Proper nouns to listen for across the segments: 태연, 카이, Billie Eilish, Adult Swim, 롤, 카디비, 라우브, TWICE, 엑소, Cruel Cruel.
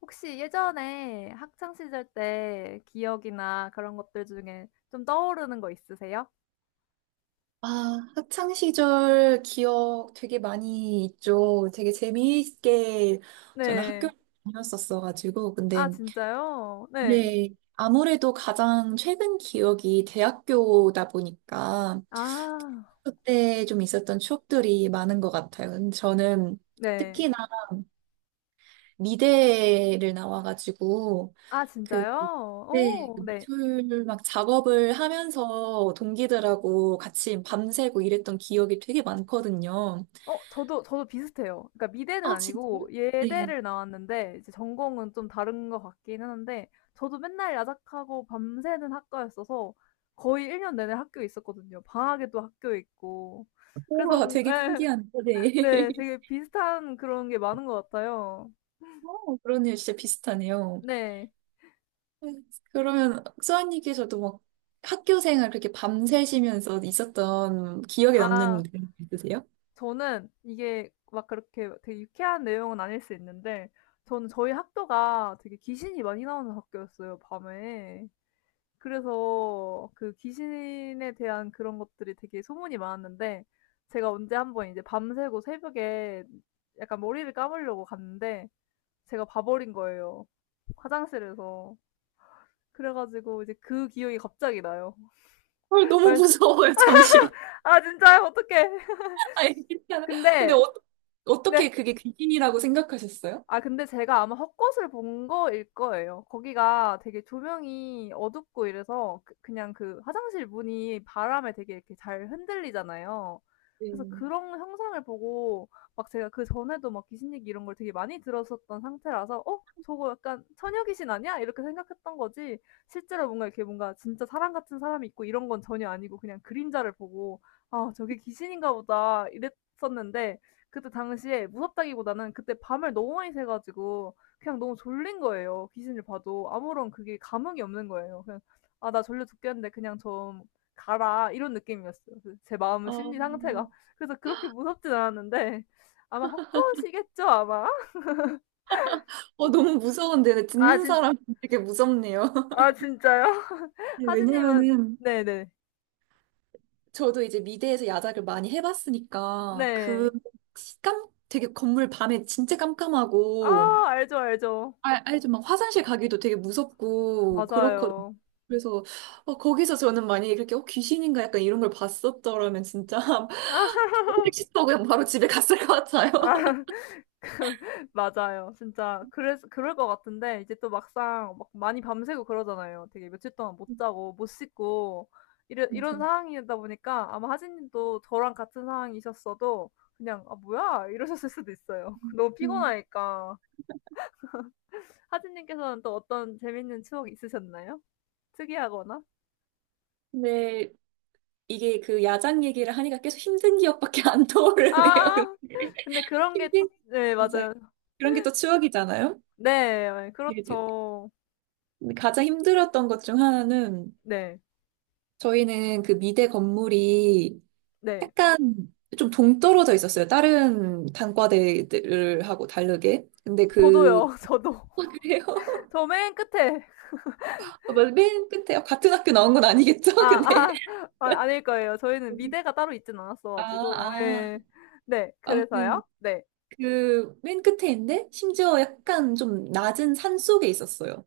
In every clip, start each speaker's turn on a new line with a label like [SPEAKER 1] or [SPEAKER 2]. [SPEAKER 1] 혹시 예전에 학창 시절 때 기억이나 그런 것들 중에 좀 떠오르는 거 있으세요?
[SPEAKER 2] 아, 학창 시절 기억 되게 많이 있죠. 되게 재미있게 저는
[SPEAKER 1] 네.
[SPEAKER 2] 학교를 다녔었어가지고.
[SPEAKER 1] 아
[SPEAKER 2] 근데,
[SPEAKER 1] 진짜요? 네.
[SPEAKER 2] 네, 아무래도 가장 최근 기억이 대학교다 보니까
[SPEAKER 1] 아.
[SPEAKER 2] 그때 좀 있었던 추억들이 많은 것 같아요. 근데 저는
[SPEAKER 1] 네.
[SPEAKER 2] 특히나 미대를 나와가지고
[SPEAKER 1] 아
[SPEAKER 2] 그
[SPEAKER 1] 진짜요?
[SPEAKER 2] 네,
[SPEAKER 1] 오
[SPEAKER 2] 그
[SPEAKER 1] 네.
[SPEAKER 2] 미술 막 작업을 하면서 동기들하고 같이 밤새고 이랬던 기억이 되게 많거든요.
[SPEAKER 1] 어 저도 비슷해요. 그러니까 미대는
[SPEAKER 2] 아, 진짜요?
[SPEAKER 1] 아니고
[SPEAKER 2] 네.
[SPEAKER 1] 예대를 나왔는데 이제 전공은 좀 다른 것 같기는 한데 저도 맨날 야작하고 밤새는 학과였어서 거의 1년 내내 학교에 있었거든요. 방학에도 학교에 있고. 그래서
[SPEAKER 2] 우와,
[SPEAKER 1] 뭔
[SPEAKER 2] 되게
[SPEAKER 1] 예.
[SPEAKER 2] 신기한데. 네.
[SPEAKER 1] 네. 되게 비슷한 그런 게 많은 것 같아요.
[SPEAKER 2] 어, 그러네요. 진짜 비슷하네요.
[SPEAKER 1] 네.
[SPEAKER 2] 네, 그러면 수아님께서도 막 학교 생활 그렇게 밤새시면서 있었던 기억에
[SPEAKER 1] 아
[SPEAKER 2] 남는 그런 게 있으세요?
[SPEAKER 1] 저는 이게 막 그렇게 되게 유쾌한 내용은 아닐 수 있는데 저는 저희 학교가 되게 귀신이 많이 나오는 학교였어요 밤에. 그래서 그 귀신에 대한 그런 것들이 되게 소문이 많았는데 제가 언제 한번 이제 밤새고 새벽에 약간 머리를 감으려고 갔는데 제가 봐 버린 거예요 화장실에서. 그래 가지고 이제 그 기억이 갑자기 나요.
[SPEAKER 2] 헐, 너무
[SPEAKER 1] 말,
[SPEAKER 2] 무서워요. 잠시만.
[SPEAKER 1] 아 진짜요? 어떡해.
[SPEAKER 2] 아니, 괜찮아요. 근데
[SPEAKER 1] 근데
[SPEAKER 2] 어, 어떻게
[SPEAKER 1] 네.
[SPEAKER 2] 그게 귀신이라고 생각하셨어요?
[SPEAKER 1] 아 근데 제가 아마 헛것을 본 거일 거예요. 거기가 되게 조명이 어둡고 이래서 그 그냥 그 화장실 문이 바람에 되게 이렇게 잘 흔들리잖아요. 그래서
[SPEAKER 2] 네.
[SPEAKER 1] 그런 형상을 보고 막 제가 그전에도 막 귀신 얘기 이런 걸 되게 많이 들었었던 상태라서 '어 저거 약간 처녀 귀신 아니야?' 이렇게 생각했던 거지 실제로 뭔가 이렇게 뭔가 진짜 사람 같은 사람이 있고 이런 건 전혀 아니고 그냥 그림자를 보고 '아 저게 귀신인가 보다.' 이랬었는데 그때 당시에 무섭다기보다는 그때 밤을 너무 많이 새 가지고 그냥 너무 졸린 거예요. 귀신을 봐도 아무런 그게 감흥이 없는 거예요. 그냥 '아 나 졸려 죽겠는데 그냥 좀 가라.' 이런 느낌이었어요. 그제 마음
[SPEAKER 2] 어,
[SPEAKER 1] 심리 상태가. 그래서 그렇게 무섭진 않았는데 아마 헛것이겠죠 아마?
[SPEAKER 2] 너무 무서운데
[SPEAKER 1] 아
[SPEAKER 2] 듣는
[SPEAKER 1] 진
[SPEAKER 2] 사람 되게 무섭네요.
[SPEAKER 1] 아 진짜요?
[SPEAKER 2] 네,
[SPEAKER 1] 하진 님은
[SPEAKER 2] 왜냐면은
[SPEAKER 1] 네네.
[SPEAKER 2] 저도 이제 미대에서 야작을 많이 해봤으니까 그
[SPEAKER 1] 네.
[SPEAKER 2] 깜, 되게 건물 밤에 진짜 깜깜하고
[SPEAKER 1] 아 알죠, 알죠.
[SPEAKER 2] 알, 알죠? 막 화장실 가기도 되게 무섭고 그렇거든요.
[SPEAKER 1] 맞아요.
[SPEAKER 2] 그래서 어, 거기서 저는 만약에 그렇게 어, 귀신인가 약간 이런 걸 봤었더라면 진짜 택시 타고 그냥 바로 집에 갔을 것 같아요.
[SPEAKER 1] 맞아요. 진짜 그래서 그럴 것 같은데 이제 또 막상 막 많이 밤새고 그러잖아요. 되게 며칠 동안 못 자고 못 씻고 이런
[SPEAKER 2] 맞아요.
[SPEAKER 1] 상황이다 보니까 아마 하진 님도 저랑 같은 상황이셨어도 그냥 '아 뭐야?' 이러셨을 수도 있어요. 너무
[SPEAKER 2] 음,
[SPEAKER 1] 피곤하니까. 하진 님께서는 또 어떤 재밌는 추억 있으셨나요? 특이하거나?
[SPEAKER 2] 근데 이게 그 야작 얘기를 하니까 계속 힘든 기억밖에 안 떠오르네요.
[SPEAKER 1] 아.
[SPEAKER 2] 근데
[SPEAKER 1] 근데 그런 게 또
[SPEAKER 2] 힘든
[SPEAKER 1] 네
[SPEAKER 2] 맞아요.
[SPEAKER 1] 맞아요.
[SPEAKER 2] 그런 게 또 추억이잖아요.
[SPEAKER 1] 네. 네, 그렇죠.
[SPEAKER 2] 가장 힘들었던 것 중 하나는
[SPEAKER 1] 네.
[SPEAKER 2] 저희는 그 미대 건물이
[SPEAKER 1] 네.
[SPEAKER 2] 약간 좀 동떨어져 있었어요. 다른 단과대들하고 다르게. 근데 그,
[SPEAKER 1] 저도요. 저도.
[SPEAKER 2] 아, 그래요?
[SPEAKER 1] 저 맨 끝에.
[SPEAKER 2] 맞아, 맨 끝에 같은 학교 나온 건 아니겠죠?
[SPEAKER 1] 아.
[SPEAKER 2] 근데
[SPEAKER 1] 아 아, 아닐 거예요. 저희는
[SPEAKER 2] 여기.
[SPEAKER 1] 미대가 따로 있진 않았어
[SPEAKER 2] 아,
[SPEAKER 1] 가지고.
[SPEAKER 2] 아.
[SPEAKER 1] 예. 네.
[SPEAKER 2] 아무튼
[SPEAKER 1] 그래서요. 네.
[SPEAKER 2] 그 맨 끝에인데 심지어 약간 좀 낮은 산 속에 있었어요.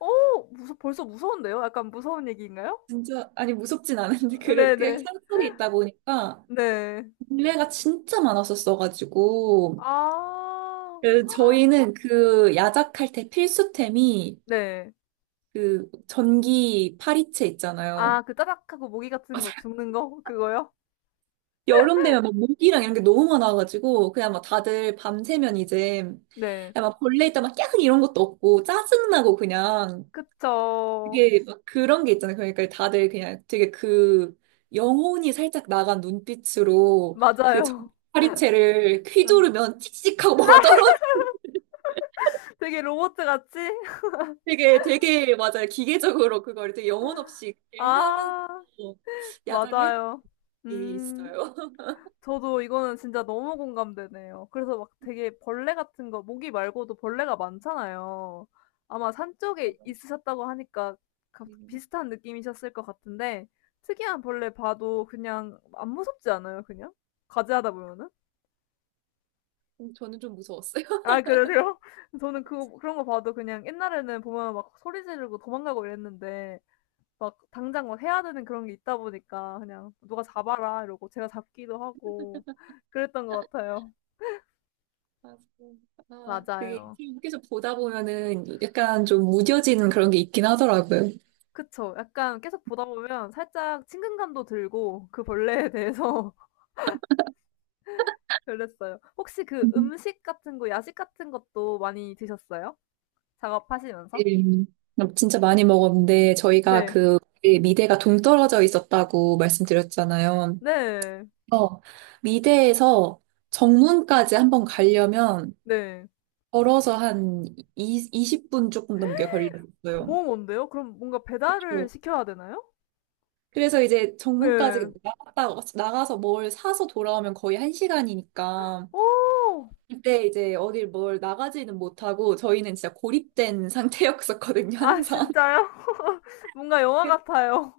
[SPEAKER 1] 어 무서 벌써 무서운데요? 약간 무서운 얘기인가요?
[SPEAKER 2] 진짜 아니 무섭진 않은데 그렇게
[SPEAKER 1] 네네.
[SPEAKER 2] 산 속에 있다 보니까
[SPEAKER 1] 네.
[SPEAKER 2] 벌레가 진짜 많았었어가지고
[SPEAKER 1] 아.
[SPEAKER 2] 그 저희는 그 야작할 때 필수템이
[SPEAKER 1] 네.
[SPEAKER 2] 그 전기 파리채 있잖아요.
[SPEAKER 1] 아 그 짜작하고 모기 같은 거 죽는 거? 그거요?
[SPEAKER 2] 여름 되면 막 모기랑 이런 게 너무 많아가지고 그냥 막 다들 밤새면 이제 그냥
[SPEAKER 1] 네.
[SPEAKER 2] 막 벌레 있다 막 깨악 이런 것도 없고 짜증나고 그냥
[SPEAKER 1] 그쵸.
[SPEAKER 2] 그게 막 그런 게 있잖아요. 그러니까 다들 그냥 되게 그 영혼이 살짝 나간 눈빛으로 그 전기
[SPEAKER 1] 맞아요.
[SPEAKER 2] 파리채를 휘두르면 칙칙하고 뭐가 떨어
[SPEAKER 1] 되게 로봇 같이?
[SPEAKER 2] 되게 맞아요. 기계적으로 그걸 되게 영혼 없이 그렇게 하면서
[SPEAKER 1] 아
[SPEAKER 2] 야작을 했던
[SPEAKER 1] 맞아요.
[SPEAKER 2] 게
[SPEAKER 1] 음.
[SPEAKER 2] 있어요.
[SPEAKER 1] 저도 이거는 진짜 너무 공감되네요. 그래서 막 되게 벌레 같은 거 모기 말고도 벌레가 많잖아요. 아마 산 쪽에 있으셨다고 하니까 가-
[SPEAKER 2] 음,
[SPEAKER 1] 비슷한 느낌이셨을 것 같은데 특이한 벌레 봐도 그냥 안 무섭지 않아요, 그냥? 과제하다 보면은?
[SPEAKER 2] 저는 좀 무서웠어요.
[SPEAKER 1] 아, 그러세요? 저는 그 그런 거 봐도 그냥 옛날에는 보면 막 소리 지르고 도망가고 이랬는데 막 당장 막 해야 되는 그런 게 있다 보니까 그냥 누가 잡아라 이러고 제가 잡기도 하고 그랬던 것 같아요.
[SPEAKER 2] 맞아요. 아, 그게
[SPEAKER 1] 맞아요.
[SPEAKER 2] 계속 보다 보면은 약간 좀 무뎌지는 그런 게 있긴 하더라고요.
[SPEAKER 1] 그쵸. 약간 계속 보다 보면 살짝 친근감도 들고 그 벌레에 대해서 그랬어요. 혹시 그
[SPEAKER 2] 음.
[SPEAKER 1] 음식 같은 거 야식 같은 것도 많이 드셨어요? 작업하시면서?
[SPEAKER 2] 네. 진짜 많이 먹었는데 저희가
[SPEAKER 1] 네.
[SPEAKER 2] 그 미대가 동떨어져 있었다고 말씀드렸잖아요.
[SPEAKER 1] 네.
[SPEAKER 2] 어, 미대에서 정문까지 한번 가려면
[SPEAKER 1] 네.
[SPEAKER 2] 걸어서 한 이, 20분 조금 넘게 걸렸어요.
[SPEAKER 1] 너무 먼데요? 그럼 뭔가 배달을
[SPEAKER 2] 그렇죠.
[SPEAKER 1] 시켜야 되나요?
[SPEAKER 2] 그래서 이제
[SPEAKER 1] 예.
[SPEAKER 2] 정문까지 나갔다, 나가서 뭘 사서 돌아오면 거의 한시간이니까
[SPEAKER 1] 오,
[SPEAKER 2] 그때 이제 어딜 뭘 나가지는 못하고 저희는 진짜 고립된 상태였었거든요,
[SPEAKER 1] 아
[SPEAKER 2] 항상.
[SPEAKER 1] 진짜요? 뭔가 영화 같아요.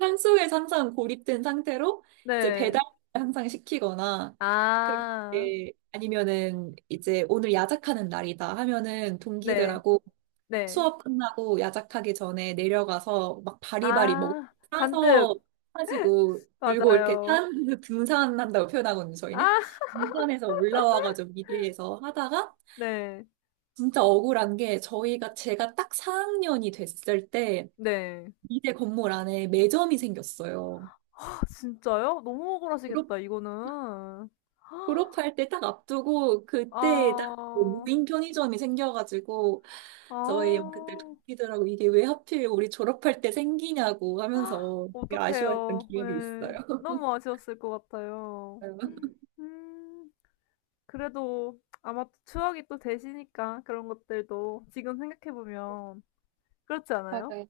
[SPEAKER 2] 산속에 항상 고립된 상태로 이제
[SPEAKER 1] 네.
[SPEAKER 2] 배달 항상 시키거나
[SPEAKER 1] 아.
[SPEAKER 2] 그렇게 아니면은 이제 오늘 야작하는 날이다 하면은
[SPEAKER 1] 네.
[SPEAKER 2] 동기들하고
[SPEAKER 1] 네.
[SPEAKER 2] 수업 끝나고 야작하기 전에 내려가서 막 바리바리 먹
[SPEAKER 1] 아.
[SPEAKER 2] 사서
[SPEAKER 1] 잔뜩.
[SPEAKER 2] 가지고 들고 이렇게
[SPEAKER 1] 맞아요.
[SPEAKER 2] 산 등산한다고 표현하거든요, 저희는.
[SPEAKER 1] 아.
[SPEAKER 2] 등산에서 올라와가지고 미대에서 하다가
[SPEAKER 1] 네.
[SPEAKER 2] 진짜 억울한 게 저희가 제가 딱 4학년이 됐을 때
[SPEAKER 1] 네.
[SPEAKER 2] 미대 건물 안에 매점이 생겼어요.
[SPEAKER 1] 아 진짜요? 너무
[SPEAKER 2] 졸업,
[SPEAKER 1] 억울하시겠다 이거는.
[SPEAKER 2] 졸업할 때 딱 앞두고 그때 딱 그
[SPEAKER 1] 아.
[SPEAKER 2] 무인 편의점이 생겨가지고
[SPEAKER 1] 아.
[SPEAKER 2] 저희 그때 동기들하고 이게 왜 하필 우리 졸업할 때 생기냐고 하면서 되게 아쉬워했던
[SPEAKER 1] 어떡해요.
[SPEAKER 2] 기억이
[SPEAKER 1] 예.
[SPEAKER 2] 있어요.
[SPEAKER 1] 너무 아쉬웠을 것 같아요. 음. 그래도 아마 추억이 또 되시니까 그런 것들도 지금 생각해 보면 그렇지 않아요?
[SPEAKER 2] 맞아요.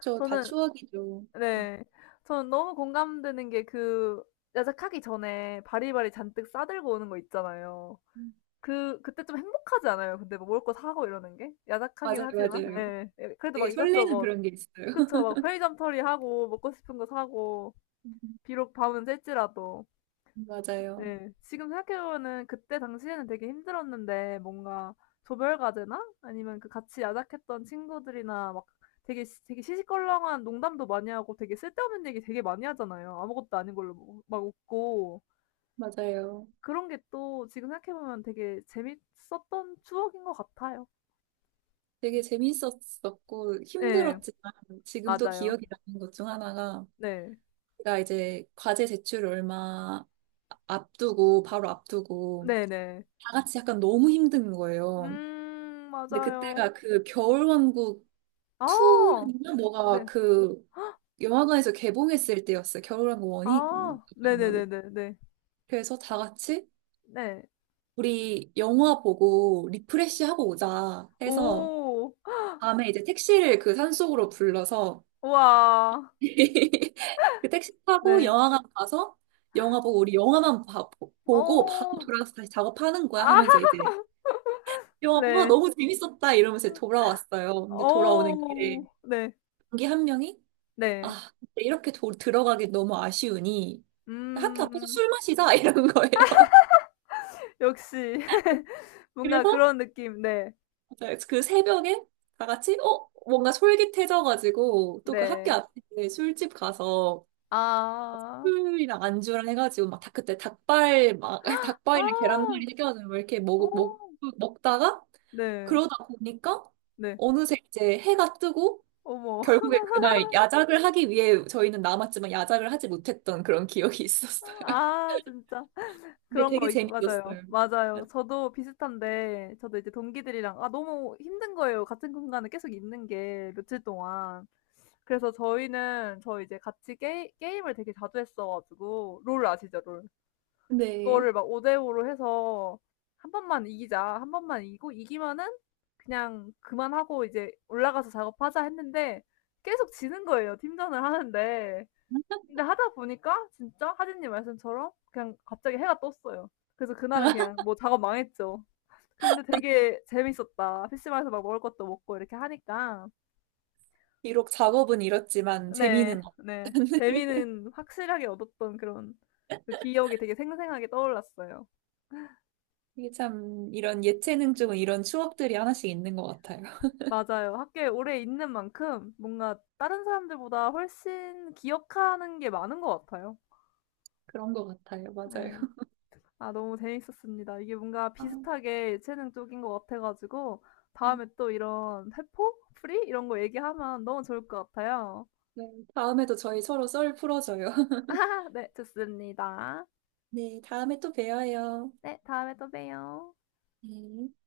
[SPEAKER 2] 저 다
[SPEAKER 1] 저는
[SPEAKER 2] 추억이죠.
[SPEAKER 1] 네. 저는 너무 공감되는 게 그 야작하기 전에 바리바리 잔뜩 싸 들고 오는 거 있잖아요.
[SPEAKER 2] 음.
[SPEAKER 1] 그 그때 좀 행복하지 않아요? 근데 뭐 먹을 거 사고 이러는 게? 야작하긴
[SPEAKER 2] 맞아요,
[SPEAKER 1] 하지만
[SPEAKER 2] 맞아요.
[SPEAKER 1] 예. 예 그래도
[SPEAKER 2] 되게
[SPEAKER 1] 막
[SPEAKER 2] 설레는
[SPEAKER 1] 이것저것
[SPEAKER 2] 그런 게 있어요.
[SPEAKER 1] 그쵸. 막 편의점 털이하고 먹고 싶은 거 사고
[SPEAKER 2] 음.
[SPEAKER 1] 비록 밤은 셀지라도.
[SPEAKER 2] 맞아요,
[SPEAKER 1] 네. 지금 생각해 보면은 그때 당시에는 되게 힘들었는데 뭔가 조별 과제나 아니면 그 같이 야작했던 친구들이나 막 되게 시시껄렁한 농담도 많이 하고 되게 쓸데없는 얘기 되게 많이 하잖아요. 아무것도 아닌 걸로 뭐 막 웃고.
[SPEAKER 2] 맞아요.
[SPEAKER 1] 그런 게 또 지금 생각해 보면 되게 재밌었던 추억인 것 같아요.
[SPEAKER 2] 되게 재밌었었고
[SPEAKER 1] 네
[SPEAKER 2] 힘들었지만 지금 또
[SPEAKER 1] 맞아요.
[SPEAKER 2] 기억이 나는 것 중 하나가
[SPEAKER 1] 네.
[SPEAKER 2] 제가 이제 과제 제출 얼마 앞두고 바로 앞두고
[SPEAKER 1] 네네.
[SPEAKER 2] 다 같이 약간 너무 힘든 거예요. 근데
[SPEAKER 1] 맞아요.
[SPEAKER 2] 그때가 그 겨울왕국
[SPEAKER 1] 아
[SPEAKER 2] 2였나? 뭐가
[SPEAKER 1] 네.
[SPEAKER 2] 그 영화관에서 개봉했을 때였어요. 겨울왕국 1이
[SPEAKER 1] 아
[SPEAKER 2] 아마도.
[SPEAKER 1] 네네네네 네. 네.
[SPEAKER 2] 그래서 다 같이
[SPEAKER 1] 네, 네. 네.
[SPEAKER 2] 우리 영화 보고 리프레시 하고 오자 해서
[SPEAKER 1] 오.
[SPEAKER 2] 밤에 이제 택시를 그 산속으로 불러서
[SPEAKER 1] 우와.
[SPEAKER 2] 그 택시 타고
[SPEAKER 1] 네.
[SPEAKER 2] 영화관 가서 영화 보고 우리 보고 바로
[SPEAKER 1] 어.
[SPEAKER 2] 돌아가서 다시 작업하는 거야
[SPEAKER 1] 아
[SPEAKER 2] 하면서 이제 영화 보고 아,
[SPEAKER 1] 네.
[SPEAKER 2] 너무 재밌었다 이러면서 돌아왔어요. 근데 돌아오는 길에
[SPEAKER 1] 어. 네.
[SPEAKER 2] 동기 한 명이
[SPEAKER 1] 네.
[SPEAKER 2] 아, 근데 이렇게 도, 들어가기 너무 아쉬우니 학교 앞에서
[SPEAKER 1] 음.
[SPEAKER 2] 술 마시자 이런 거예요.
[SPEAKER 1] 역시 뭔가
[SPEAKER 2] 그래서
[SPEAKER 1] 그런 느낌. 네.
[SPEAKER 2] 그 새벽에 다 같이 어 뭔가 솔깃해져가지고 또 그 학교
[SPEAKER 1] 네.
[SPEAKER 2] 앞에 술집 가서
[SPEAKER 1] 아.
[SPEAKER 2] 술이랑 안주랑 해가지고 막 다 그때 닭발 막 닭발이랑
[SPEAKER 1] 아.
[SPEAKER 2] 계란말이 시켜가지고 막 이렇게
[SPEAKER 1] 어.
[SPEAKER 2] 먹, 먹 먹다가
[SPEAKER 1] 네.
[SPEAKER 2] 그러다 보니까
[SPEAKER 1] 네.
[SPEAKER 2] 어느새 이제 해가 뜨고
[SPEAKER 1] 어머.
[SPEAKER 2] 결국에 그날 야작을 하기 위해 저희는 남았지만 야작을 하지 못했던 그런 기억이 있었어요.
[SPEAKER 1] 아 진짜.
[SPEAKER 2] 근데
[SPEAKER 1] 그런
[SPEAKER 2] 되게
[SPEAKER 1] 거 있 맞아요.
[SPEAKER 2] 재밌었어요.
[SPEAKER 1] 맞아요. 저도 비슷한데 저도 이제 동기들이랑 아 너무 힘든 거예요, 같은 공간에 계속 있는 게 며칠 동안. 그래서 저희는 저 이제 같이 게 게임을 되게 자주 했어 가지고 롤 아시죠? 롤.
[SPEAKER 2] 네.
[SPEAKER 1] 그거를 막 5 대5로 해서 한 번만 이기자. 한 번만 이기고 이기면은 그냥 그만하고 이제 '올라가서 작업하자.' 했는데 계속 지는 거예요, 팀전을 하는데. 근데 하다 보니까 진짜 하진님 말씀처럼 그냥 갑자기 해가 떴어요. 그래서 그날은 그냥 뭐 작업 망했죠. 근데 되게 재밌었다. PC방에서 막 먹을 것도 먹고 이렇게 하니까.
[SPEAKER 2] 비록 작업은 이렇지만
[SPEAKER 1] 네,
[SPEAKER 2] 재미는 없
[SPEAKER 1] 네. 재미는 확실하게 얻었던 그런 그 기억이 되게 생생하게 떠올랐어요.
[SPEAKER 2] 이게 참 이런 예체능 쪽은 이런 추억들이 하나씩 있는 것 같아요.
[SPEAKER 1] 맞아요. 학교에 오래 있는 만큼 뭔가 다른 사람들보다 훨씬 기억하는 게 많은 것 같아요.
[SPEAKER 2] 그런 것 같아요. 맞아요.
[SPEAKER 1] 네, 아, 너무 재밌었습니다. 이게 뭔가
[SPEAKER 2] 아,
[SPEAKER 1] 비슷하게 예체능 쪽인 것 같아가지고,
[SPEAKER 2] 음.
[SPEAKER 1] 다음에 또 이런 세포? 프리? 이런 거 얘기하면 너무 좋을 것 같아요.
[SPEAKER 2] 네. 다음에도 저희 서로 썰 풀어줘요.
[SPEAKER 1] 아, 네, 좋습니다.
[SPEAKER 2] 네, 다음에 또 봬요.
[SPEAKER 1] 네, 다음에 또 봬요.
[SPEAKER 2] 네.